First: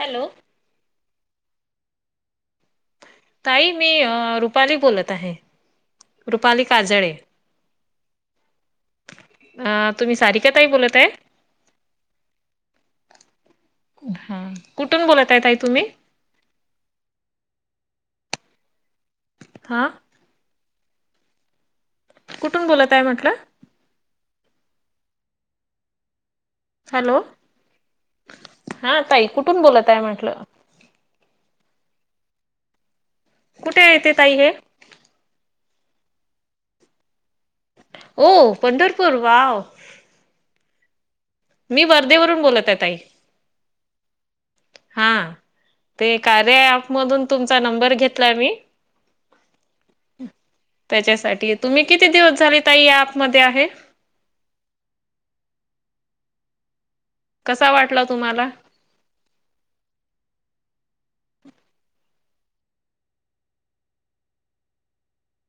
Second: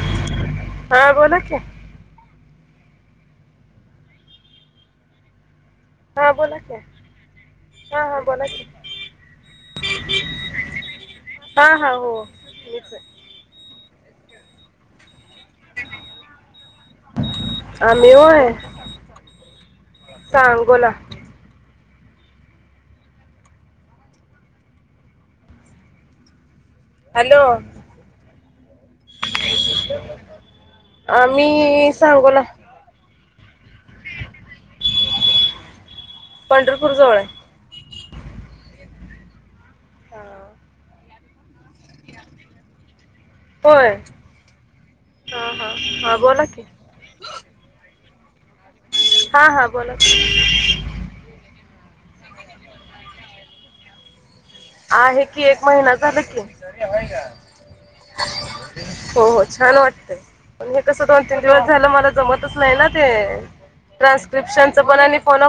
Hello हा बोला की. ताई मी रुपाली बोलत आहे. हा बोला रुपाली की काजळे. हा हा बोला की. अ तुम्ही सारिका ताई बोलत आहे. हा हा हो मीच आहे. हा कुठून बोलत आहे ताई तुम्ही आम्ही व्हय हा सांगोला. कुठून बोलत आहे म्हटलं. हॅलो हा ताई कुठून बोलत आहे म्हटलं. मी सांगोला. कुठे येते ताई हे. पंढरपूर जवळ आहे. हो पंढरपूर वाव. हा. मी वर्धेवरून बोलत आहे ताई. होय हा हा ते हा बोला की कार्या अँप मधून तुमचा नंबर घेतला. मी हा हा बोला की त्याच्यासाठी तुम्ही किती दिवस झाली ताई ह्या ॲप मध्ये आहे. आहे कि एक महिना झाला की. कसा वाटला तुम्हाला हो हो छान वाटतय. कसं दोन तीन दिवस झालं मला जमतच नाही ना ते. ट्रान्स्क्रिप्शनच पण, आणि फोन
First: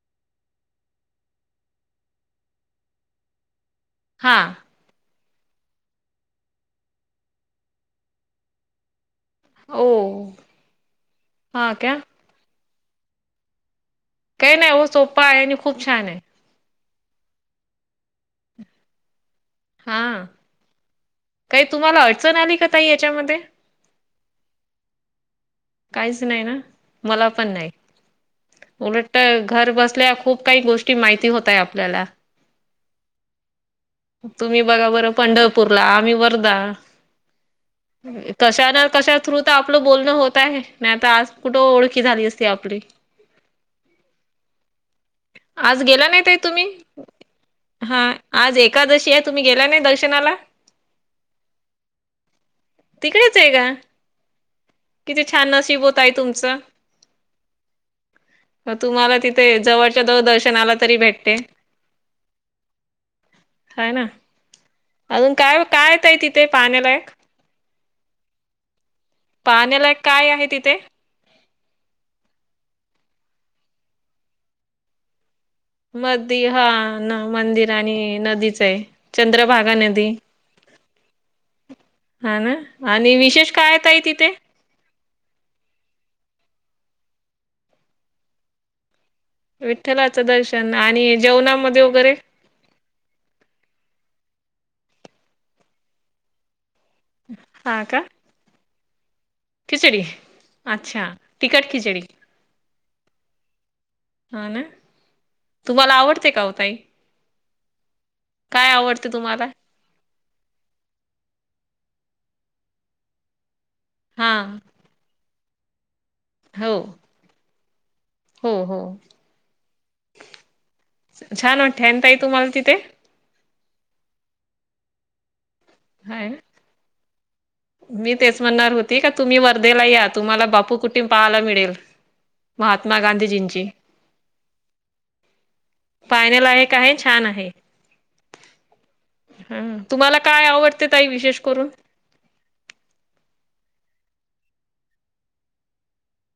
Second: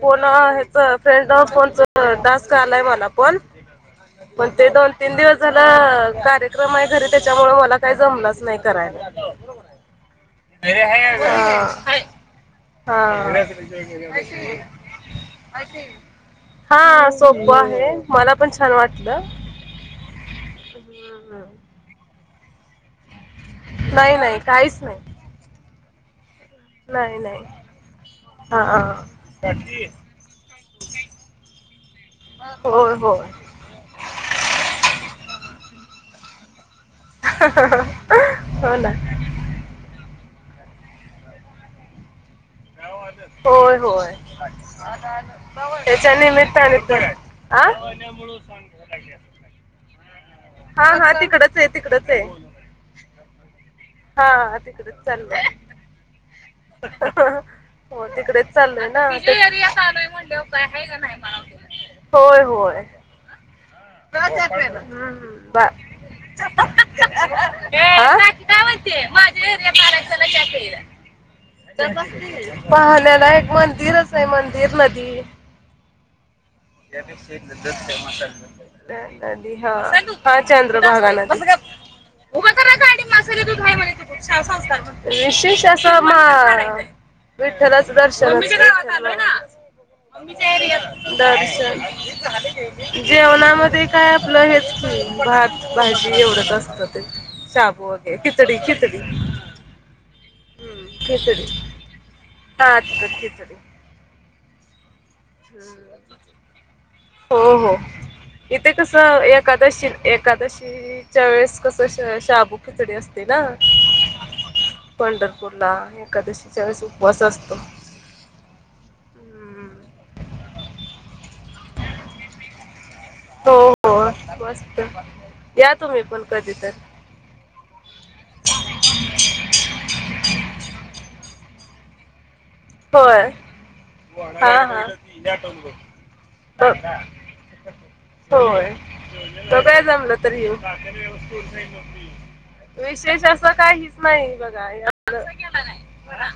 फोन हेच फ्रेंड ऑफ फोनचा टास्क आलाय. बोला पण हा पण ते दोन तीन दिवस झाल कार्यक्रम आहे घरी. त्याच्यामुळ मला काही जमलंच नाही करायला. ओ हा क्या हा हा काही नाही सोपा आहे आणि खूप छान आहे [inaudible] हा सोपं आहे मला पण छान वाटलं. हा हम्म, हम्म. काही तुम्हाला अडचण आली का ताई याच्यामध्ये नाही नाही काहीच नाही काहीच नाही ना मला पण नाही. हा उलट हा. घर बसल्या खूप काही गोष्टी माहिती होतय आपल्याला, होय होय तुम्ही बघा बरं पंढरपूरला आम्ही व- र्धा कशा ना कशा थ्रु तर आपलं बोलणं हो त आहे. नाही तर आज कुठं ओळखी झाली असती आपली. होय होय आज गेला त्याच्या नाही ताई तुम्ही? निमित्ताने आ हा आज एकादशी आहे तुम्ही गेला नाही दर्शनाला? हा हा तिकडच आहे, तिकडच आहे. तिकडेच आहे का. हा तिकडच किती चाललंय छान नशीब ओ ताई तुमचं हो तिकडेच चाललोय ना तुम्हाला तिच्या तिथे एरियात जवळच्या आलोय जवळ म्हणल्यावर काय दर्शनाला आहे तरी का नाही भेटते. मला होय होय, हाय ना? बर अजून काय काय ताई तिथे पाहण्यालायक आ ते माझ्या एरियात पाहण्यालायक आलाय चला काय चहा आहे तिथे? प्यायला. पाहण्याला एक मंदिरच आहे मंदिर नदी [inaudible] मधी हा मंदिर आणि नदीच आहे. अ हा चंद्रभागा नदी. हा चंद्रभागा नदी, हा ना आणि विशेष काय आहे ताई तिथे? [unintelligible] विशेष असं मग विठ्ठलाचं दर्शनच. विठ्ठलाचं दर्शन आणि दर्शन जेवणामध्ये वगैरे जेवणामध्ये काय आपलं हेच भात, भाजी एवढच असतं. हा साबू का वगैरे खिचडी खिचडी हम्म, अच्छा खिचडी तिखट खिचडी [unintelligible] हा ना हम्म. तुम्हाला आवडते का ओ ताई? हो हो काय इथे कस आवडते तुम्हाला? एकादशी एकादशीच्या वेळेस, कस शाबू खिचडी असते ना, हा कुर्ला एकादशीच्या हो वेळेस उपवास असतो. हो हो, हम्म. छान वाटतंय ना ताई तुम्हाला तिथे, हो हो मस्त या तुम्ही पण हाय ना कधी तर मी तेच म्हणणार होती का तुम्ही वर्धेला या तुम्हाला बापू कुटीम पाहायला मिळेल. महात्मा होय गांधीजींची. हा हा. पाहण्यालायक आहे छान आहे होय. हं बघूया तुम्हाला जमलं तर काय येऊ. आवडते ताई विशेष करून विशेष असं काहीच नाही बघा या आपलं.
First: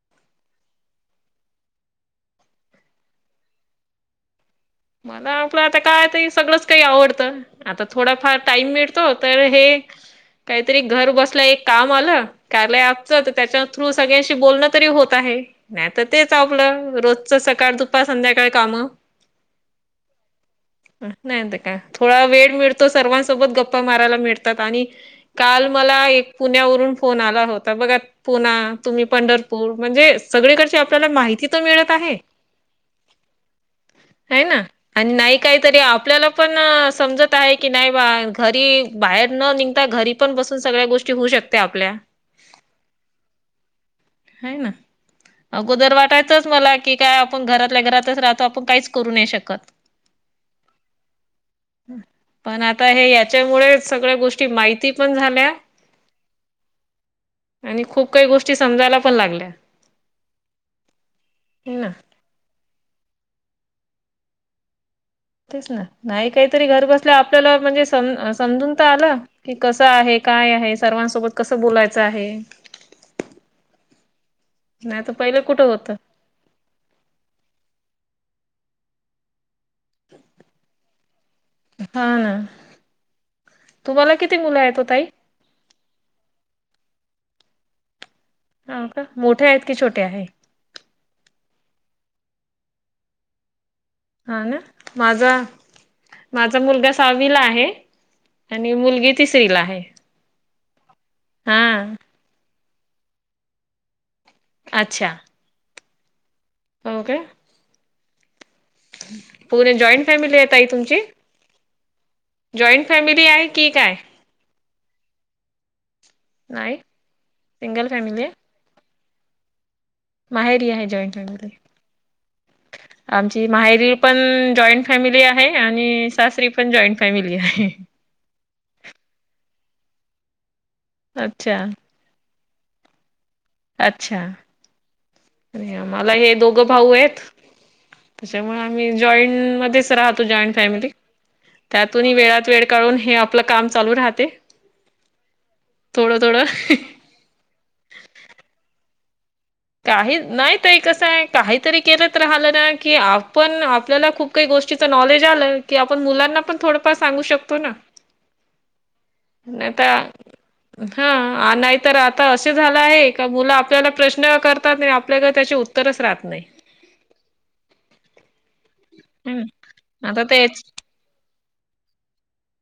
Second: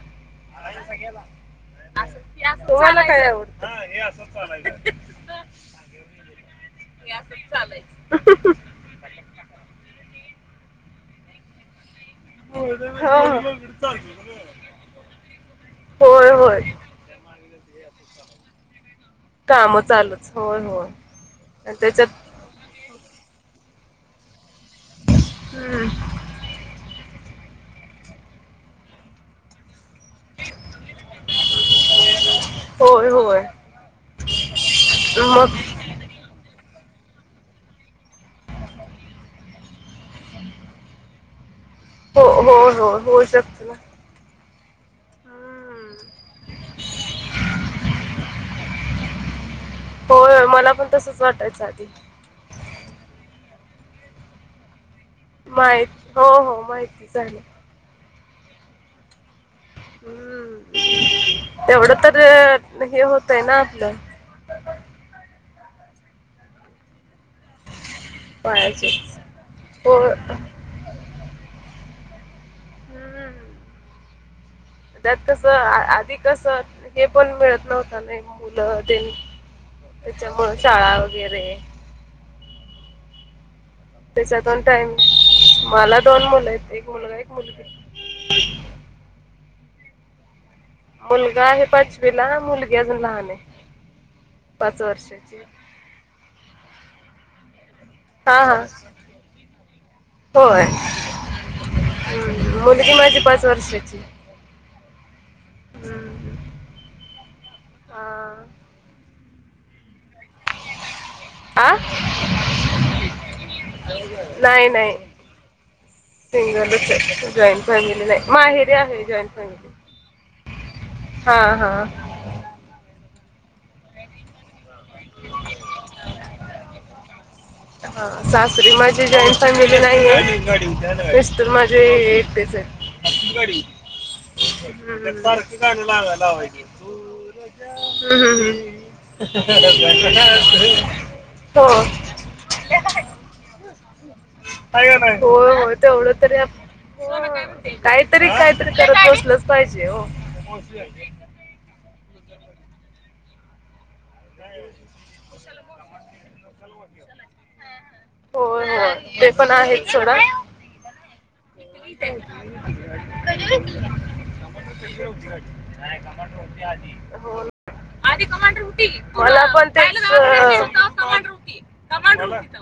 तुम्हांला काय आवडत मला आपल आता काय सगळच काही आवडत आता काहीतरी घर बसल्या एक काम आल. कार्या अँप च, हो. त्याच्या थ्रू सगळ्यांशी बोलण तरी होत आहे, नाही तर होय तेच होय आपल रोजच सका ळ दुपार संध्याकाळ काम. काम चालूच होय होय नाही तर आणि काय त्याच्यात थोडा वेळ मिळतो सर्वांसोबत गप मारायला मिळतात आणि काल हम्म, मला एक पुण्यावरून फोन आला. होता बघा पुना तुम्ही पंढरपूर म्हणजे सगळीकडची आपल्याला माहिती तर मिळत आहे. होय होय आहे ना आणि नाही मग काहीतरी आपल्याला पण समजत आहे की नाही बा घरी बाहेर न निघता घरी पण बसून सगळ्या गोष्टी होऊ शक हो हो हो होऊ शकत ना. हय ना हम्म. अगोदर वाटायचच मला की काय आपण घरातल्या घरातच राहतो आपण काहीच करू नाही शकत होय होय मला पण तसंच वाटायचं आधी पण आता हे याच्यामुळेच सगळ्या गोष्टी माहिती पण झाल्या माहित हो हो माहिती झाल्या आणि खूप काही गोष्टी समायला पण लागल्या. हम्म हे ना एवढ तर हे होतय ना आपल. तेच ना नाही काहीतरी घर बस आपल्याला म्हणजे समजून तर पायाचे आला की कस हो आहे काय आहे सर्वांसोबत कस बोलाय च आहे. हम्म हम् नाही तर त्यात पहिलं कस कुठं होतं आधी कस हे पण मिळत नव्हत, नाही मुल ते त्याच्यामु शाळा वगेरे. हा ना तुम्हाला किती त्याचा मुलं दोन आहेत ओ टाईम, ताई मला दोन मुल आहेत एक मुलगा एक मुलगी. हा का मोठ्या आहे की छोटे आहे? मुलगा आहे पाचवीला, मुलगी अजून लहान ये. हा ना, माझा- माझा मुलगा सावीला आहे. हा हा आणि मुलगी तिसरी ला आहे. होय हा. हम्म. मुलगी माझी पाच वर्षाची. अच्छा. हम्म हम. ओ के हा. पुणे जॉईंट फॅमिली ये ताई तुमची? आ जॉइंट फॅमिली आहे की काय? नाही नाही, नाही सिंगलच ये, जॉईंट सिंगल फॅमिली नायी, आहे माहेरी आहे. Join family. माहेरी आहे जॉइन हा फॅमिली, हा आमची माहेरी पण जॉईंट फॅमिली आहे, आणि सासरी पण जॉईंट फॅमिली आहे. हा सासरी माझी जॉईन फॅमिली नायी ये स् तर अच्छा माझे एकटेच ये घरी. आणि मला हे दोघ भाऊ येत. हम्म, त्याच्यामुळे आम्ही जॉईंट मध्येच राहतो, जॉईंट फॅमिली. त्यातूनही वेळात वेळ काढून हे आपल काम चालू राहतेय. होय, हो तेवढं तरी काहीतरी काहीतरी करत. बसलंच पाहिजे हो काही नायी ताई कस आहे काहीतरी केलत राहिल ना की आपण आपल्याला खूप काही गोष्टीच नॉलेज आल कि आपण मुलांना पण थोडंफार सांगू शकतो ना. होय होय ते पण आहे सोडा हा नाही तर आता असे झालं आहे का मुलं आपल्याला प्रश्न प्रश्न करतात आणि आपल्याकड त्याचे उत्तरच राहत नाही. हो ना. आधी कमांडर उटी [inaudible] ह ना आता तेच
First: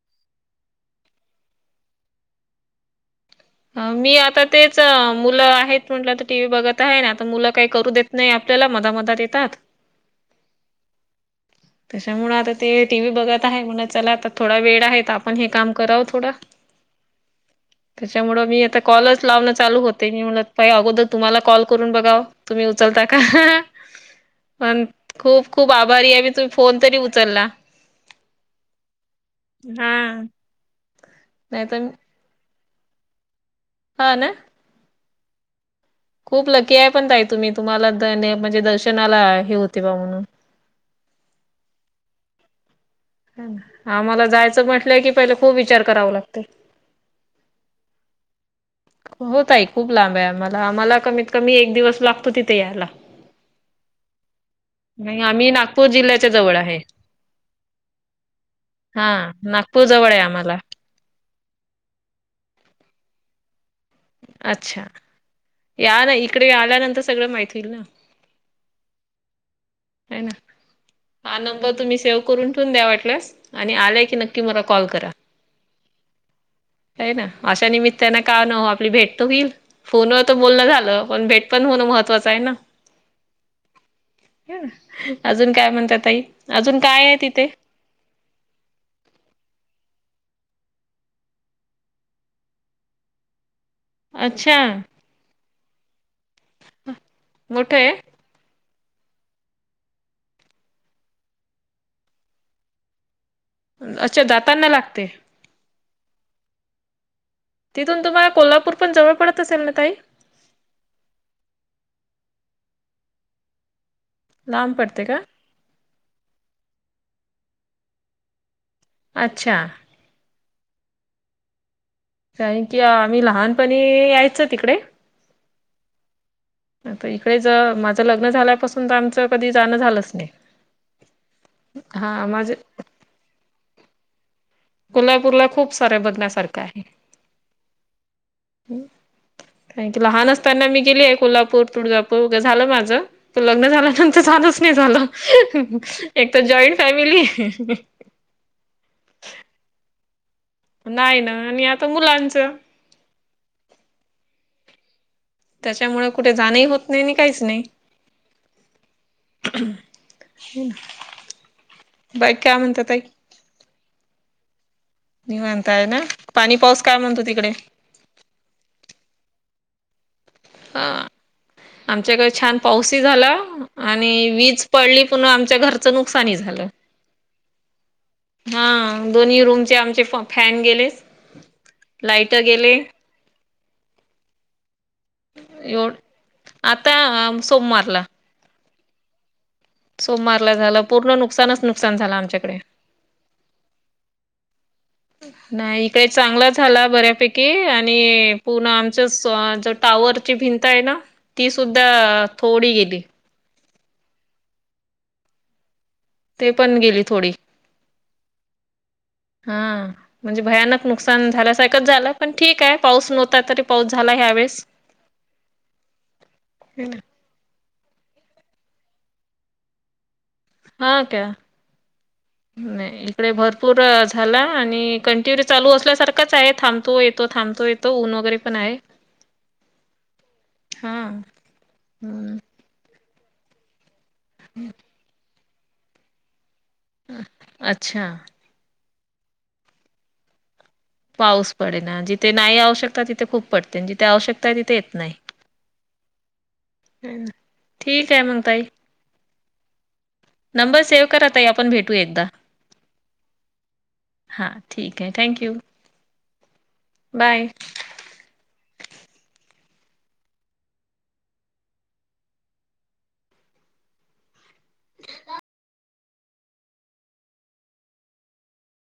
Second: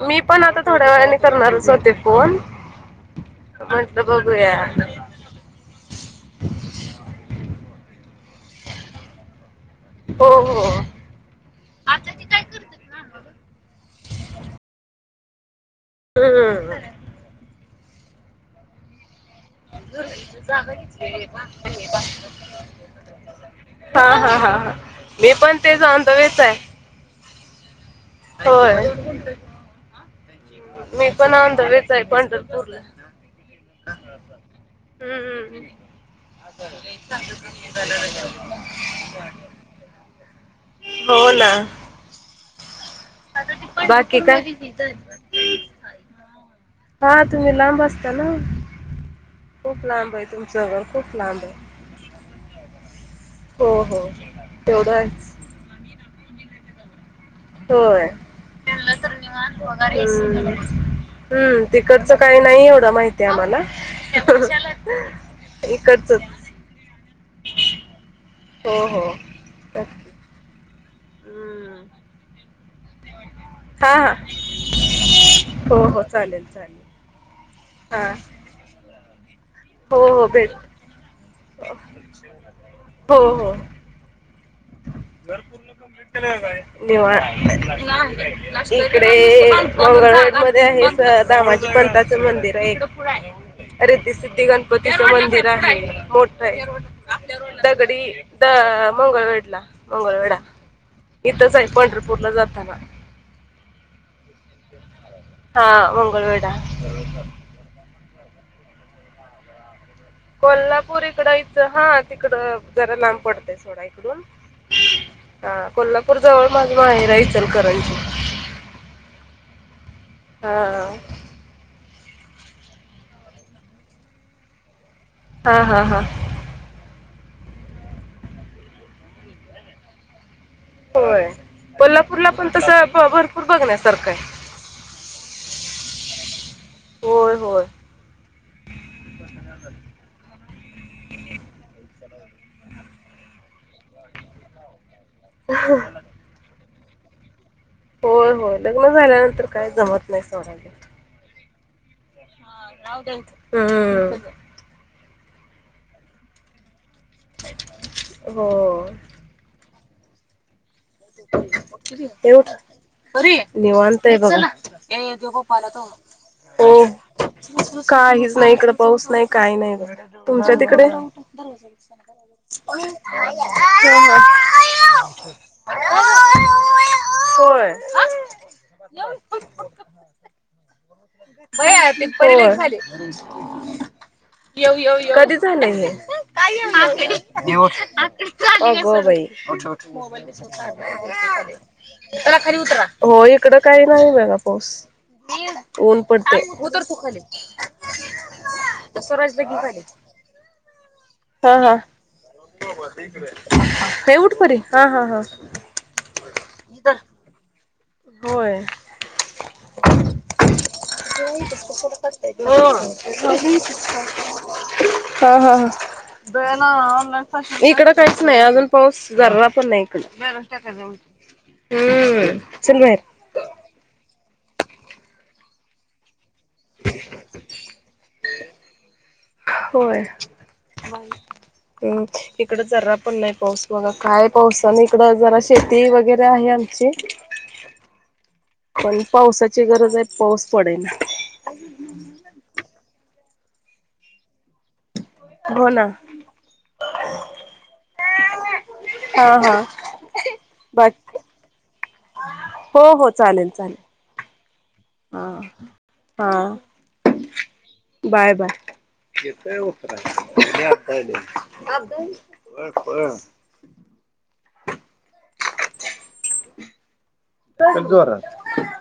मी पण आता थोड्या वेळाने करणारच होते. फोन म्हटलं मी आता बघूया तेच मुलं आहेत म्हटलं तर टी. व्ही बघत आहे न आता मुलं काही करू देत नाही. आपल्याला मध मधात येतात. हो हो ती त्याच्यामुळे काय आता करतात ते टी. व्ही बघत ना आहे माणलं चला आता थोडा वेळ आहे आपण हे काम करावं हम हम. त्यामुळं मी आता कॉलच लावणं चालू होते. मी घरची म्हणल, ताई जागा अगोदर घेतली आहे तुम्हाला बा. कॉल हे करून बा. बघाव तुम्ही उचलता का? हा हा हा हा. पण मी खूप पण खूप तेच ऑन द आभारी आहे. मी वेच तुम्ही फोन तरी उचलला. होय, हा मी पण नाही तर आंधळीच आहे पंढर [unintelligible] हा ना. हम हम. खूप लकी आहे पण ताई तुम्ही तुम्हाला ते म्हणजे दर्शनाला हे होते बा म्हणून. हो ना. आता ती पण बाकी आम्हाला काय? पूर्ण जायचं म्हटलं की पहिले खूप झाली. विचार कराव लागतय. हा तुम्ही लांब असता ना. हो ताई खूप लांब आहे. आम्हाला तुमचं घर आम्हाला खूप कमीत लांब आहे कमी एक दिवस लागतो तिथे यायला. हो हो तेवढंच आम्ही नागपूर जिल्ह्याच्या जवळ आहे. होय फिरलं हा तर नागपूर जवळ आहे. आम्हाला हम तिकडचं काही नाही एवढं माहिती आम्हाला. अच्छा या ना इकडे इकडचंच आल्यानंतर सगळं माहित होईल ना. आहे ना [unintelligible] हा नंबर हम्म तुम्ही सेव्ह करून ठेवून द्या वाटल्यास आणि हा आला हा की नक्की मला कॉल करा. हो हो चालेल. चालेल हाय ना अशा हा निमित्तानें काना ओ आपली भेट तर होईल. हो फोनवर हो तर भेट बोलण झालं पण भेट पण होणं महत्वाचं आहे ना. हो हो [inaudible] [unintelligible] म्हणता ताई अजून काय आहे तिथे? मध्ये आहे दामाज पथाचं मंदिर आहे एक. रिती सिद्धी अच्छा गणपतीचं मंदिर आहे, मोठ आहे. मोठं आहे दगडी द मंगळवेढला मंगळवेढा इथंच आहे पंढरपूरला जाताना. अच्छा जातांना लागतंय. हा मंगळवेडा. तिथून तुम्हाला कोल्हापूर पण जवळ पडत असेल ना ताई. कोल्हापूर इकड इथं हा तिकडं जरा लांब पडतेय सोडा. इडून लांब पडते का? हा कोल्हापूर जवळ माझ माहेर आहे इचलकरंजी. अच्छा. हा हा. कारण की आम्ही लहानपणी यायचो तिकडे. हा हा हा. इकडेच माझं लग्न झाल्यापासून त आमचं कधी जाणं झालंच नाही. होय हा कोल्हापूरला पण माझे तसं भरपूर बघण्यासारखं हाय. कोल्हापूरला खूप साऱ्या बघण्यासारखं आहे. होय होय काय लहान असताना मी गेलीय कोल्हापूर, तुळजापूर होऊ दे झालं माझ त लग्न झाल्यानंतर झालच नाही झालं एक तर जॉईन फॅमिली. होय होय लग्न झाल्यानंतर काय जमत नाही सोडायला. नाही ना आणि आता मुलांच हम्म. त्याच्यामुळं कुठे जाणंही होत नाही आणि काहीच नाही. हो हे बाई उठ काय म्हणतात? निवांत हाय बघा. निवांत आहे ना? पाणी हो पाऊस काय म्हणतो तिकडे? काहीच नाही हिकड पाऊस नाही, काही नाही हिकडं. तुमच्या तिकडे? हा. आमच्याकडे छान हो पाऊसही झाला हो च नुकसान ही झालं, हा दोन्ही रूमचे आमचे पं फॅन गेले होय लाइट गेले. कधी झालं एव हे आता सोमवारला आगो बाई सोमवारला झालं पूर्ण नुकसानच नुकसान झालं आमच्याकडे. हो इकडं काय नाही झालं. पाऊस नाही ऊन काय पडते. चांगला उतर झाला तू खाली बऱ्यापैकी आणि पूर्ण आमच स्वराजला घे खाली. टावरची भिंत आहे ना ती हा हा सुद्धा थोडी गेली. हे उठ परी हा हा हा ते पण गेली थोडी होय हा म्हणजे भयानक नुकसान झाल्यासारखच झालं पण ठीक आहे, हा पाऊस नव्हता तरी पाऊस झाला. ह्यावेेळेस हा हा ह इकडं काहीच नाही अजून पाऊस जरा पण नाही इकड हा का हम्म चल बाहेर नाही इकडे भरपूर झाला आणि कंटिन्यू चालू असल्यासारखा च आहे थांबतो-येतो, थांबतो-येतो ऊन वगैरे पण आहे. होय हा इकड जरा पण नाही पाऊस बघा. काय पावसान इकड जरा शेती वगैरे आहे आमची. अच्छा पण पावसाची गरज आहे पाऊस पडेना. पाऊस पडेना जिथे नाही आवश्यकता तिथे खूप पडते, जिथे आवश्यकता आहे तिथे येत नाही. ‌ होना ह ठीक आहे मग ताई हा हा. नंबर सेव्ह बाकी कर ताई आपण भेटू एकदा हो हो चालेल चालेल हा ठीक आहे हा थँक्यू हा बाय. बाय बाय येतय वो येतय आता येतय [unintelligible] बग बस कर जोरात